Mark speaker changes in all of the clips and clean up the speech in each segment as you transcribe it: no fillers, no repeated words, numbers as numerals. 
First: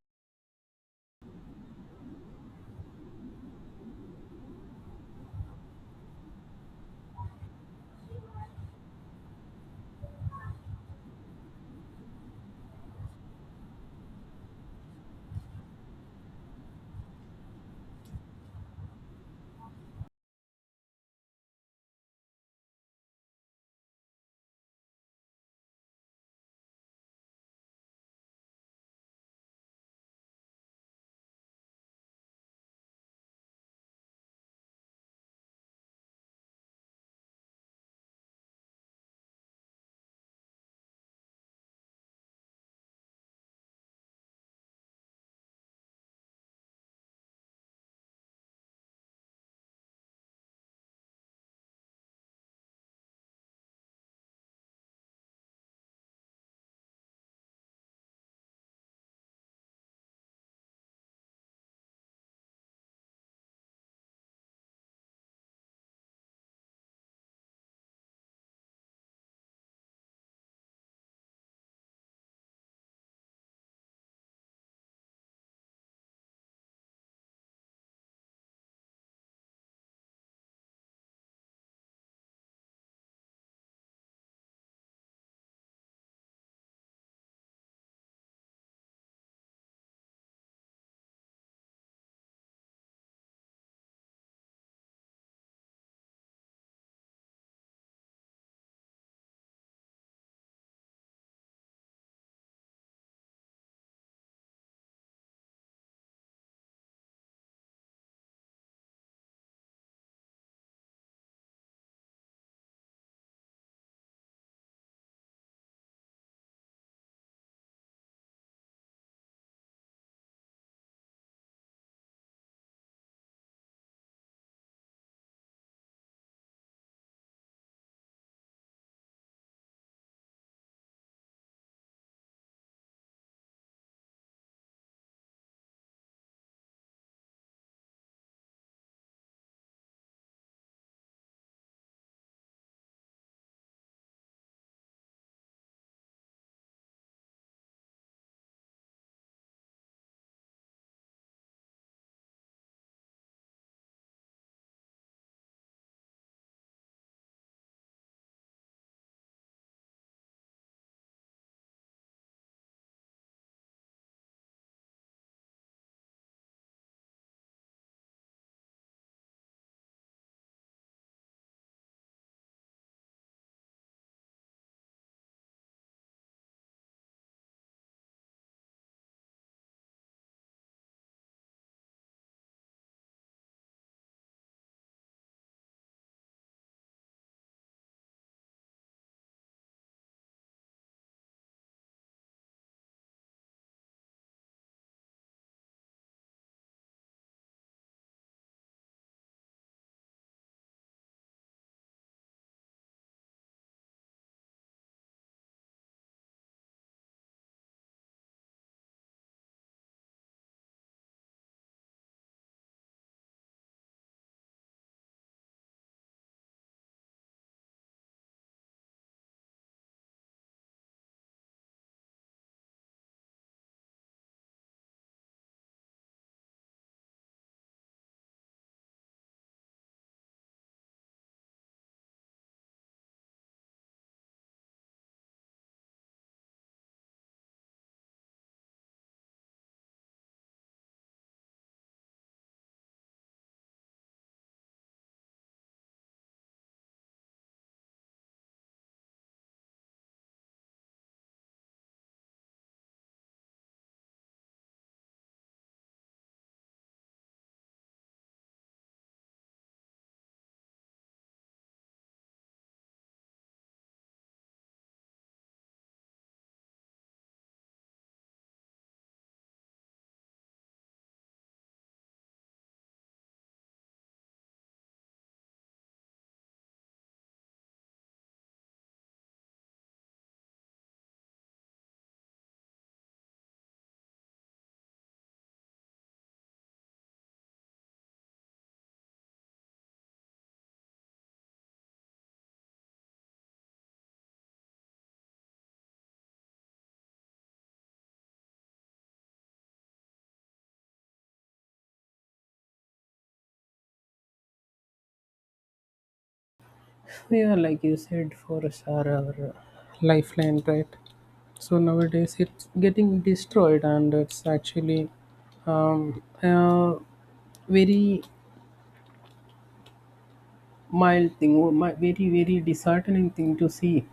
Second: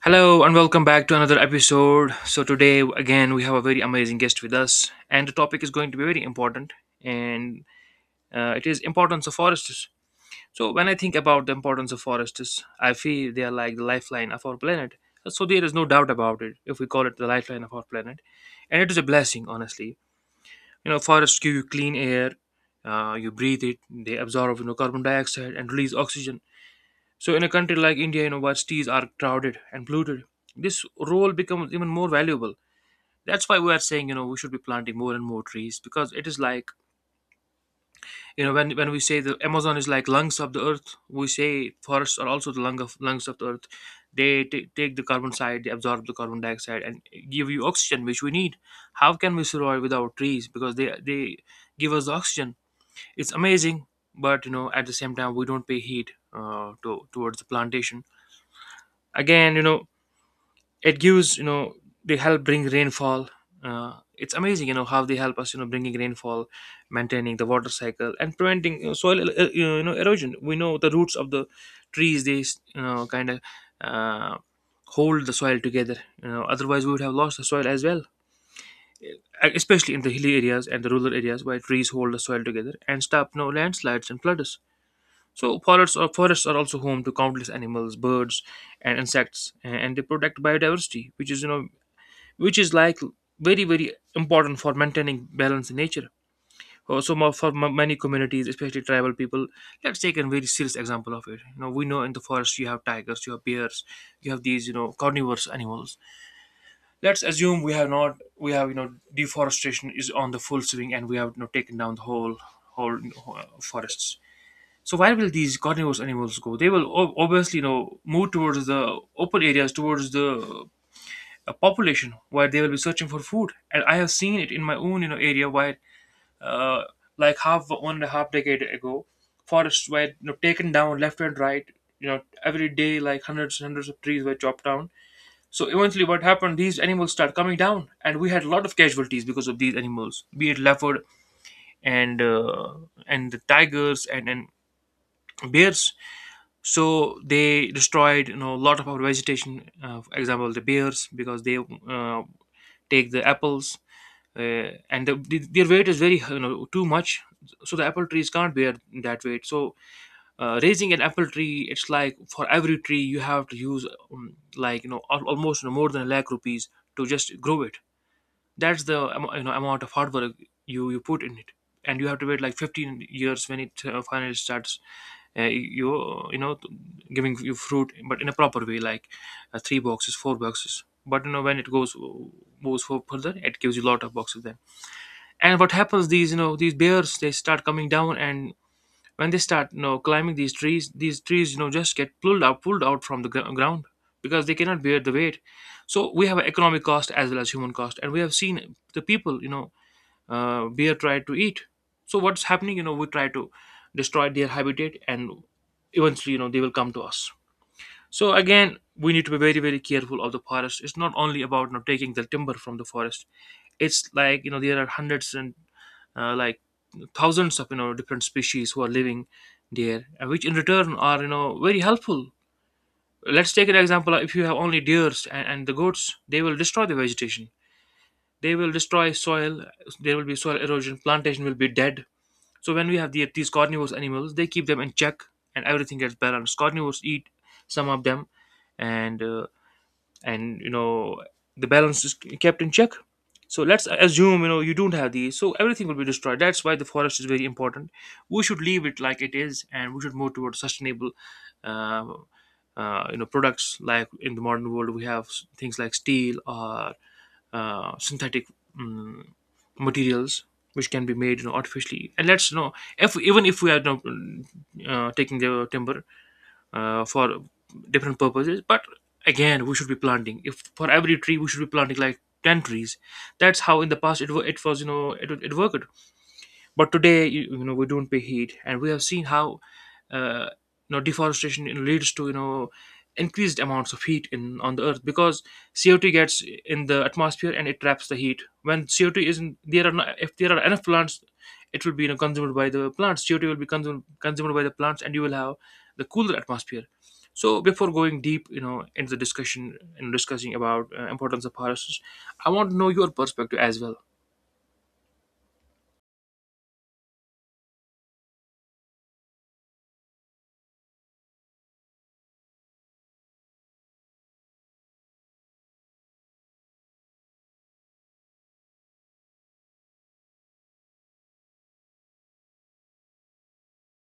Speaker 1: Hello and welcome back to another episode. So today again we have a very amazing guest with us, and the topic is going to be very important, and it is importance of forests. So when I think about the importance of forests, I feel they are like the lifeline of our planet. So there is no doubt about it if we call it the lifeline of our planet, and it is a blessing, honestly. You know, forests give you clean air. You breathe it. They absorb, you know, carbon dioxide and release oxygen, so in a country like India, you know, universities are crowded and polluted. This role becomes even more valuable. That's why we are saying, you know, we should be planting more and more trees because it is like, you know, when we say the Amazon is like lungs of the earth, we say forests are also the lungs of the earth. They take the carbon side, they absorb the carbon dioxide, and give you oxygen, which we need. How can we survive without trees? Because they give us oxygen. It's amazing, but you know, at the same time, we don't pay heed to towards the plantation. Again, you know, it gives, you know, they help bring rainfall. It's amazing, you know, how they help us, you know, bringing rainfall, maintaining the water cycle, and preventing, you know, soil you know, erosion. We know the roots of the trees, they, you know, kind of uh, hold the soil together, you know, otherwise we would have lost the soil as well. Especially in the hilly areas and the rural areas where trees hold the soil together and stop no landslides and floods. So forests are also home to countless animals, birds, and insects. And they protect biodiversity, which is, you know, which is like very very important for maintaining balance in nature. So for many communities, especially tribal people. Let's take a very serious example of it. You know, we know in the forest you have tigers, you have bears, you have these, you know, carnivorous animals. Let's assume we have not We have, you know, deforestation is on the full swing and we have, you know, taken down the whole, you know, forests. So where will these carnivorous animals go? They will obviously, you know, move towards the open areas, towards the a population where they will be searching for food. And I have seen it in my own, you know, area where uh, like half one and a half decade ago, forests were, you know, taken down left and right. You know, every day like hundreds and hundreds of trees were chopped down. So eventually what happened, these animals start coming down, and we had a lot of casualties because of these animals, be it leopard and uh, and the tigers and bears. So they destroyed, you know, a lot of our vegetation. For example, the bears, because they uh, take the apples, uh, and their weight is very, you know, too much, so the apple trees can't bear that weight. So raising an apple tree, it's like for every tree you have to use like, you know, almost, you know, more than a lakh rupees to just grow it. That's the you know, amount of hard work you put in it. And you have to wait like 15 years when it finally starts you you know, giving you fruit, but in a proper way, like three boxes, four boxes. But you know, when it goes, moves for further, it gives you a lot of boxes then. And what happens, these, you know, these bears, they start coming down, and when they start, you know, climbing these trees, these trees, you know, just get pulled out from the ground because they cannot bear the weight. So we have an economic cost as well as human cost, and we have seen the people, you know, bear try to eat. So what's happening, you know, we try to destroy their habitat, and eventually, you know, they will come to us. So again, we need to be very very careful of the forest. It's not only about, you know, taking the timber from the forest. It's like, you know, there are hundreds and like thousands of, you know, different species who are living there, and which in return are, you know, very helpful. Let's take an example. If you have only deers and the goats, they will destroy the vegetation, they will destroy soil, there will be soil erosion, plantation will be dead. So when we have these carnivorous animals, they keep them in check, and everything gets balanced. Carnivores eat some of them, and uh, and you know, the balance is kept in check. So let's assume, you know, you don't have these, so everything will be destroyed. That's why the forest is very important. We should leave it like it is, and we should move towards sustainable um, you know, products. Like in the modern world, we have things like steel or synthetic mm materials, which can be made, you know, artificially. And let's, you know, if even if we are, you know, taking the timber for different purposes, but again we should be planting. If for every tree we should be planting like 10 trees, that's how in the past it was, you know, it worked. But today, you know, we don't pay heed, and we have seen how uh, you know, deforestation leads to, you know, increased amounts of heat in on the earth because CO2 gets in the atmosphere and it traps the heat. When CO2 isn't there, are not, if there are enough plants, it will be, you know, consumed by the plants. CO2 will be consumed by the plants, and you will have the cooler atmosphere. So before going deep, you know, into the discussion and discussing about importance of forests, I want to know your perspective as well.
Speaker 2: Yep, yeah, like you said, forests are our lifeline, right? So nowadays it's getting destroyed, and it's actually a very mild thing, or very very disheartening thing to see.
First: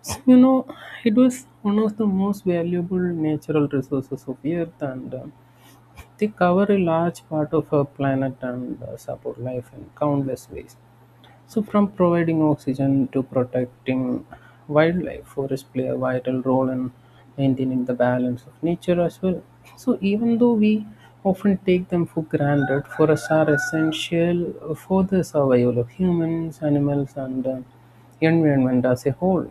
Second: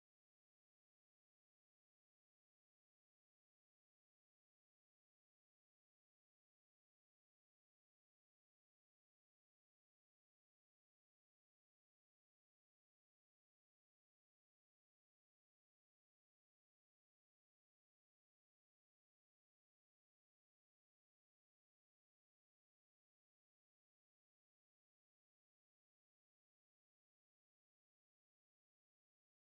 Speaker 2: So you know, it was one of the most valuable natural resources of Earth, and they cover a large part of our planet and support life in countless ways. So, from providing oxygen to protecting wildlife, forests play a vital role in maintaining the balance of nature as well. So, even though we often take them for granted, forests are essential for the survival of humans, animals, and the environment as a whole.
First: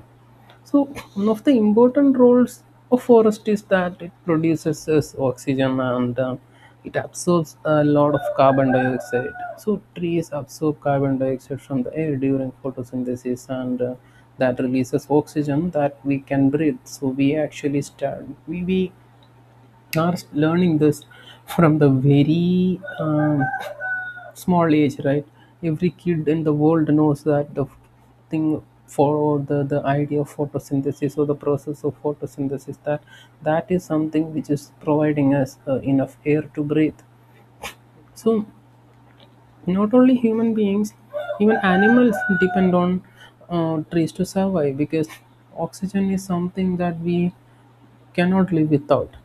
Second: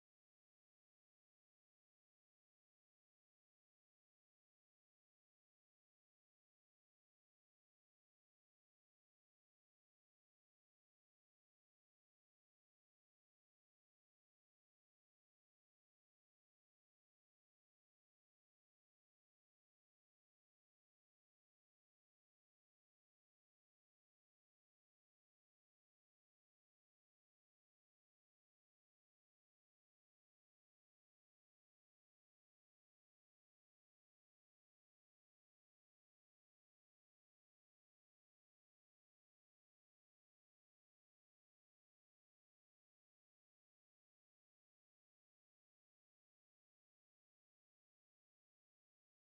Speaker 2: So one of the important roles of forest is that it produces us oxygen and it absorbs a lot of carbon dioxide. So trees absorb carbon dioxide from the air during photosynthesis and that releases oxygen that we can breathe. So we we are learning this from the very small age, right? Every kid in the world knows that the thing for the idea of photosynthesis or the process of photosynthesis, that that is something which is providing us enough air to breathe. So not only human beings, even animals depend on trees to survive, because oxygen is something that we cannot live without.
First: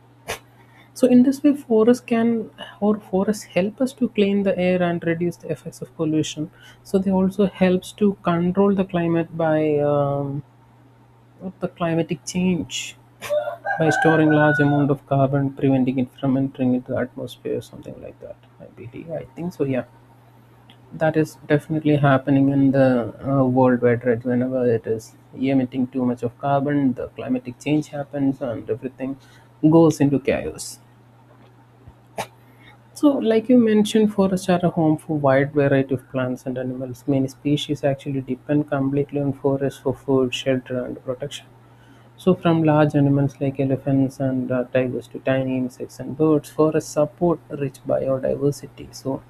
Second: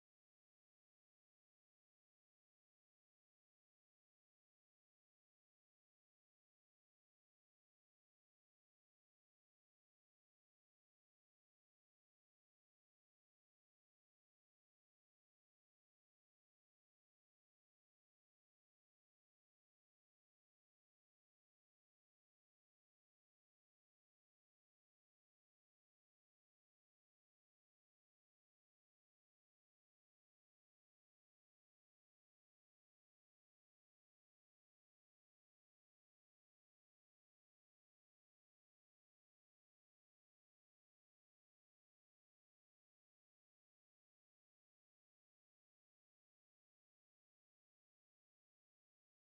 Speaker 2: So in this way, forests can or forests help us to clean the air and reduce the effects of pollution. So they also helps to control the climate by the climatic change by storing large amount of carbon, preventing it from entering into the atmosphere, something like that. I believe. I think so. Yeah, that is definitely happening in the world wide. Right, whenever it is emitting too much of carbon, the climatic change happens and everything goes into chaos. So, like you mentioned, forests are a home for wide variety of plants and animals. Many species actually depend completely on forests for food, shelter, and protection. So, from large animals like elephants and tigers to tiny insects and birds, forests support rich biodiversity. So,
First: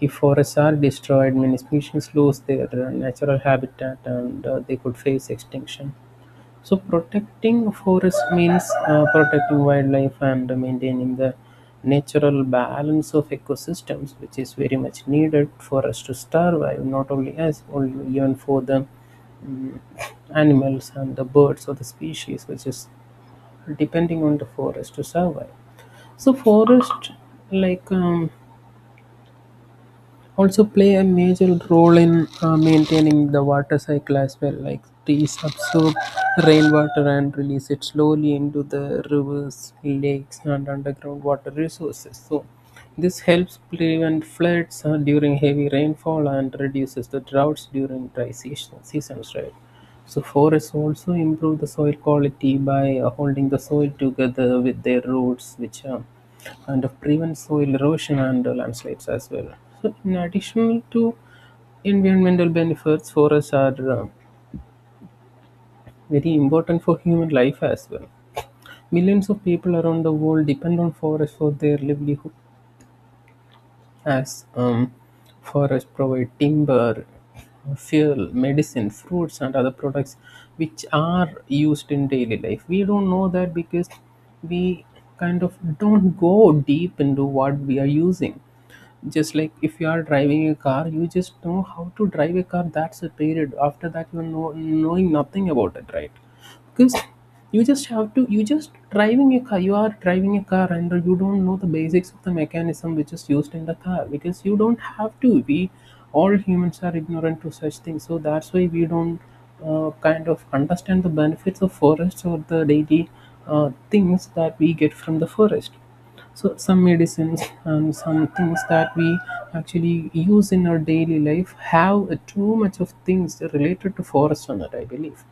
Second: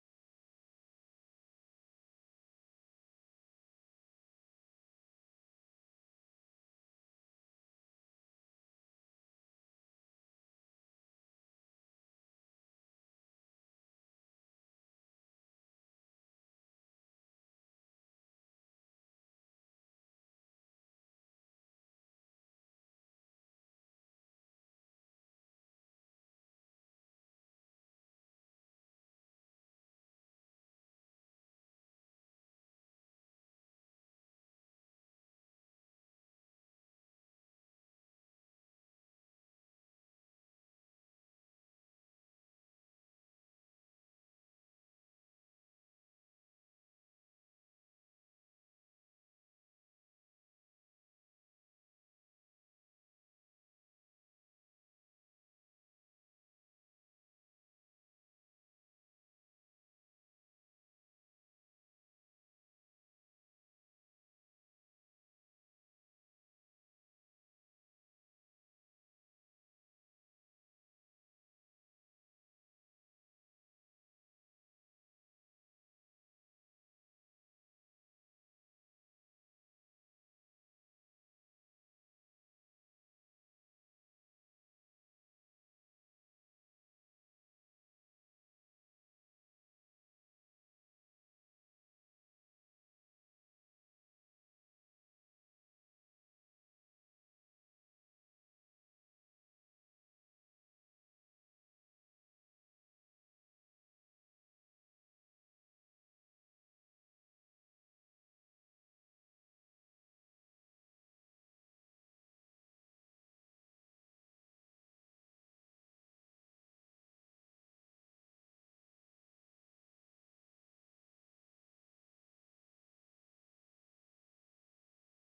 Speaker 2: if forests are destroyed, many species lose their natural habitat and they could face extinction. So protecting forest means protecting wildlife and maintaining the natural balance of ecosystems, which is very much needed for us to survive, not only us, only even for the mm, animals and the birds or the species, which is depending on the forest to survive. So forest, like um, also play a major role in maintaining the water cycle as well, like trees absorb rainwater and release it slowly into the rivers, lakes and underground water resources. So this helps prevent floods during heavy rainfall and reduces the droughts during seasons, right? So forests also improve the soil quality by holding the soil together with their roots, which kind of prevent soil erosion and landslides as well. So, in addition to environmental benefits, forests are very important for human life as well. Millions of people around the world depend on forests for their livelihood, as forests provide timber, fuel, medicine, fruits, and other products which are used in daily life. We don't know that because we kind of don't go deep into what we are using. Just like if you are driving a car, you just know how to drive a car. That's a period. After that, you know, knowing nothing about it, right? Because you just have to you just driving a car you are driving a car and you don't know the basics of the mechanism which is used in the car, because you don't have to. We all humans are ignorant to such things, so that's why we don't kind of understand the benefits of forests or the daily things that we get from the forest. So some medicines and some things that we actually use in our daily life have too much of things related to forest on it, I believe.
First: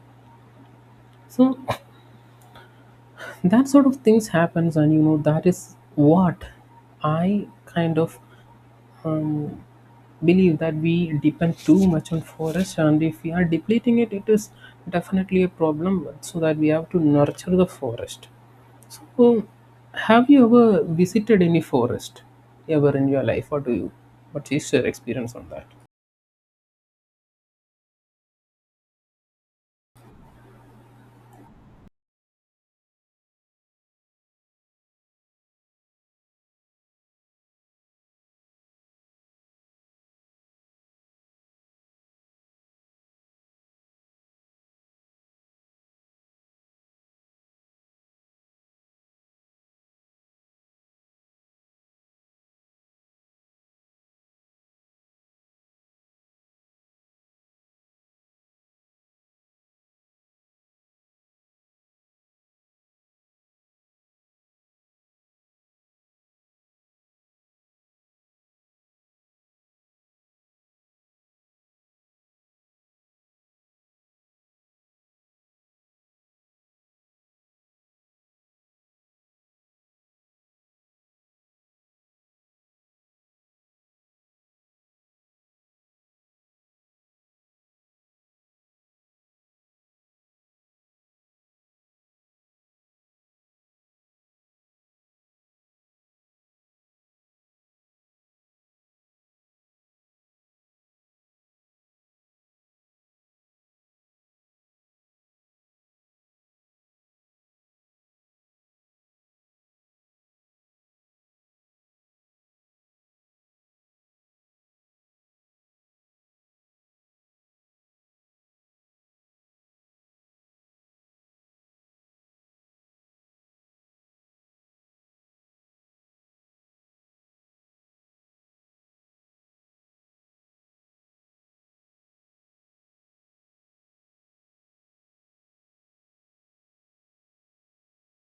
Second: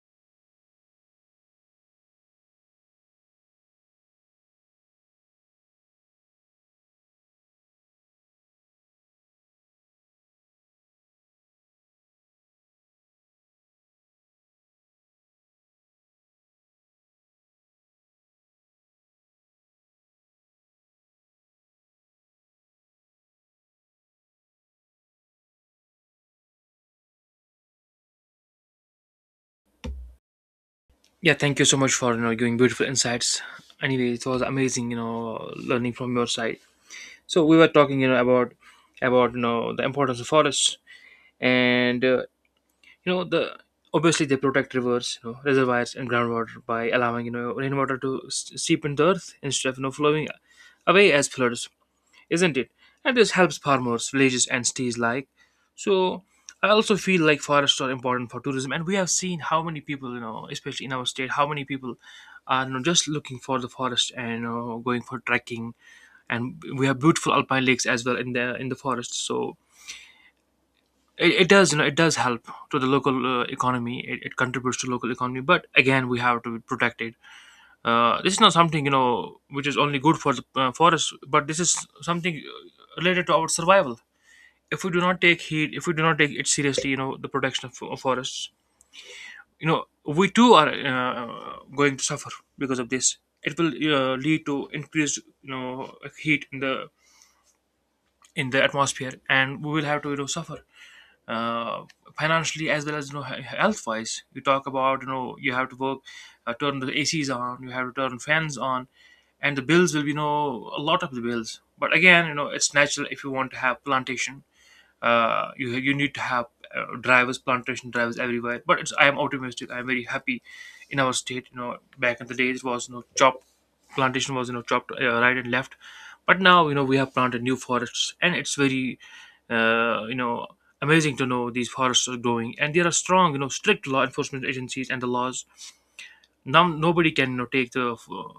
Speaker 2: So that sort of things happens, and you know that is what I kind of um, believe, that we depend too much on forest, and if we are depleting it, it is definitely a problem, so that we have to nurture the forest. So have you ever visited any forest ever in your life, or do you, what is your experience on that?
Speaker 1: Yeah, thank you so much for, you know, giving beautiful insights. Anyway, it was amazing, you know, learning from your side. So we were talking, you know, about you know, the importance of forests and you know, the obviously they protect rivers, you know, reservoirs and groundwater by allowing, you know, rainwater to seep into the earth instead of, you know, flowing away as floods, isn't it? And this helps farmers, villages, and cities like. So I also feel like forests are important for tourism, and we have seen how many people, you know, especially in our state, how many people are, you know, just looking for the forest and, you know, going for trekking. And we have beautiful alpine lakes as well in the forest. So it does, you know, it does help to the local economy. It contributes to local economy, but again, we have to protect it. This is not something, you know, which is only good for the forest, but this is something related to our survival. If we do not take heed, if we do not take it seriously, you know, the protection of forests, you know, we too are going to suffer because of this. It will lead to increased, you know, heat in the atmosphere, and we will have to, you know, suffer uh, financially as well as, you know, health wise. You talk about, you know, you have to work, turn the ACs on, you have to turn fans on, and the bills will be, you know, a lot of the bills. But again, you know, it's natural. If you want to have plantation, you need to have drivers, plantation drivers everywhere. But it's, I am optimistic. I am very happy in our state. You know, back in the days, it was, you know, chopped, plantation was, you know, chopped right and left, but now, you know, we have planted new forests, and it's very you know, amazing to know these forests are growing, and there are strong, you know, strict law enforcement agencies and the laws. Now nobody can, you know, take the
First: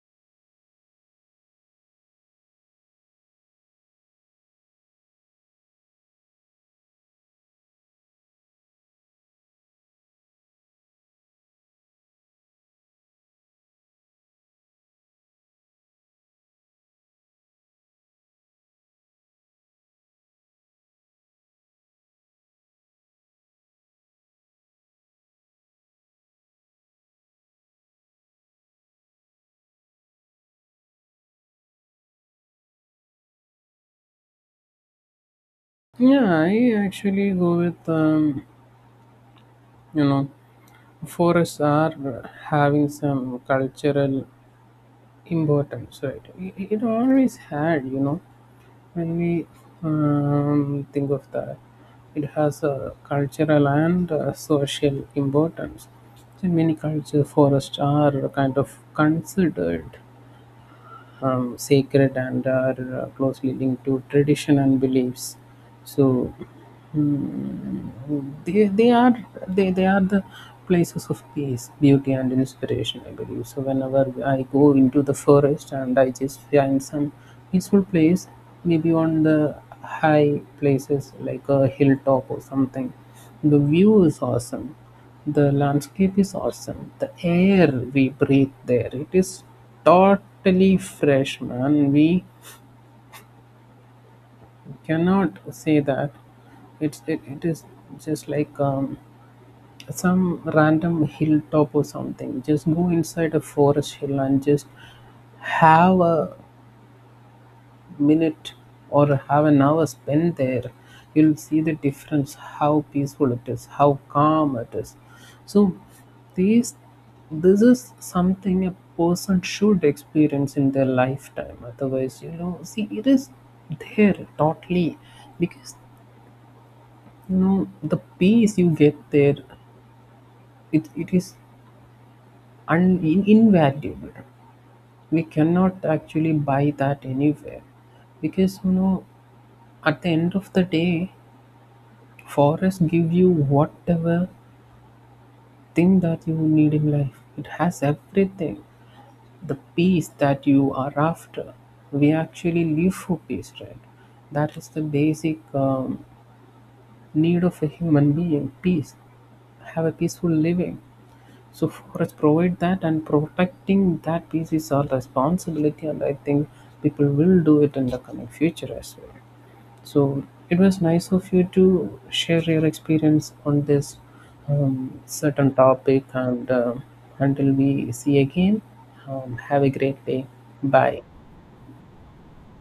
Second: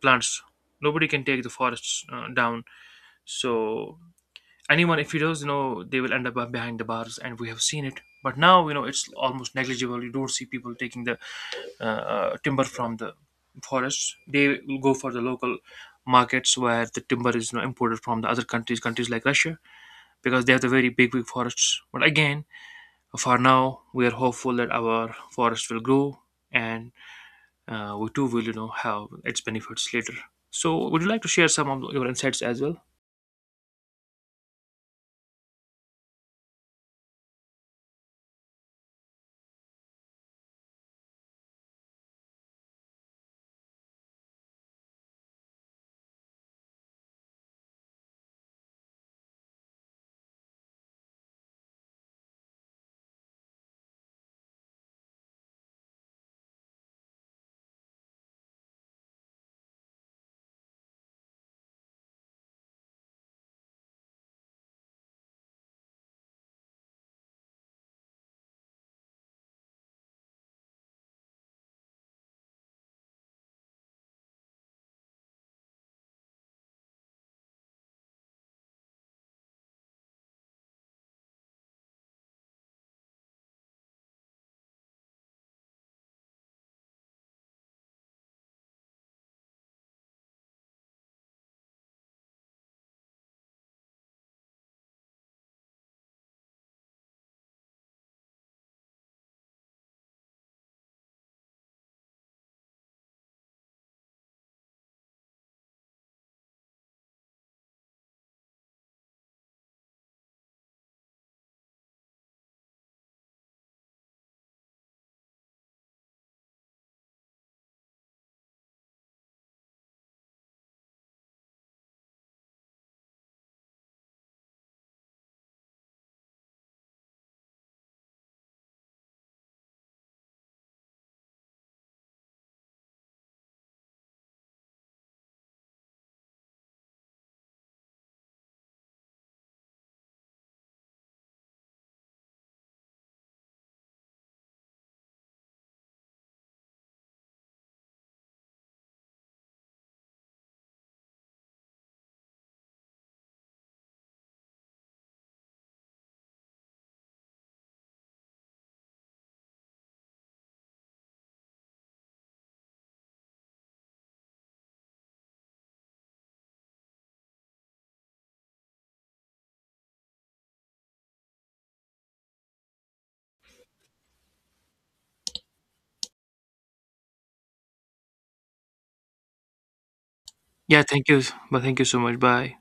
Speaker 1: plants. Nobody can take the forests down. So anyone if he does, you know, they will end up behind the bars, and we have seen it. But now, you know, it's almost negligible, you don't see people taking the uh, timber from the forests. They will go for the local markets where the timber is, you know, imported from the other countries, countries like russia, because they have the very big big forests. But again, for now, we are hopeful that our forest will grow, and we too will, you know, have its benefits later. So would you like to share some of your insights as well?
Speaker 2: Yeah, I actually go with you know forests are having some cultural importance, right? It always had, you know, when we think of that, it has a cultural and a social importance. So many culture forests are kind of considered sacred and are closely linked to tradition and beliefs. So mm, they, they are they are the places of peace, beauty, and inspiration. I believe so. Whenever I go into the forest and I just find some peaceful place, maybe on the high places like a hilltop or something, the view is awesome, the landscape is awesome, the air we breathe there, it is totally fresh, man. We cannot say that it's it is just like some random hilltop or something. Just go inside a forest hill and just have a minute or have an hour spent there, you'll see the difference, how peaceful it is, how calm it is. So these, this is something a person should experience in their lifetime, otherwise you know, see, it is there totally. Because you know, the peace you get there, it is invaluable. We cannot actually buy that anywhere, because you know, at the end of the day, forest give you whatever thing that you need in life. It has everything. The peace that you are after. We actually live for peace, right? That is the basic need of a human being: peace. Have a peaceful living. So forests provide that, and protecting that peace is our responsibility. And I think people will do it in the coming future as well. So it was nice of you to share your experience on this certain topic. And until we see again, have a great day.
Speaker 1: Yeah,
Speaker 2: Bye.
Speaker 1: thank you. But thank you so much. Bye.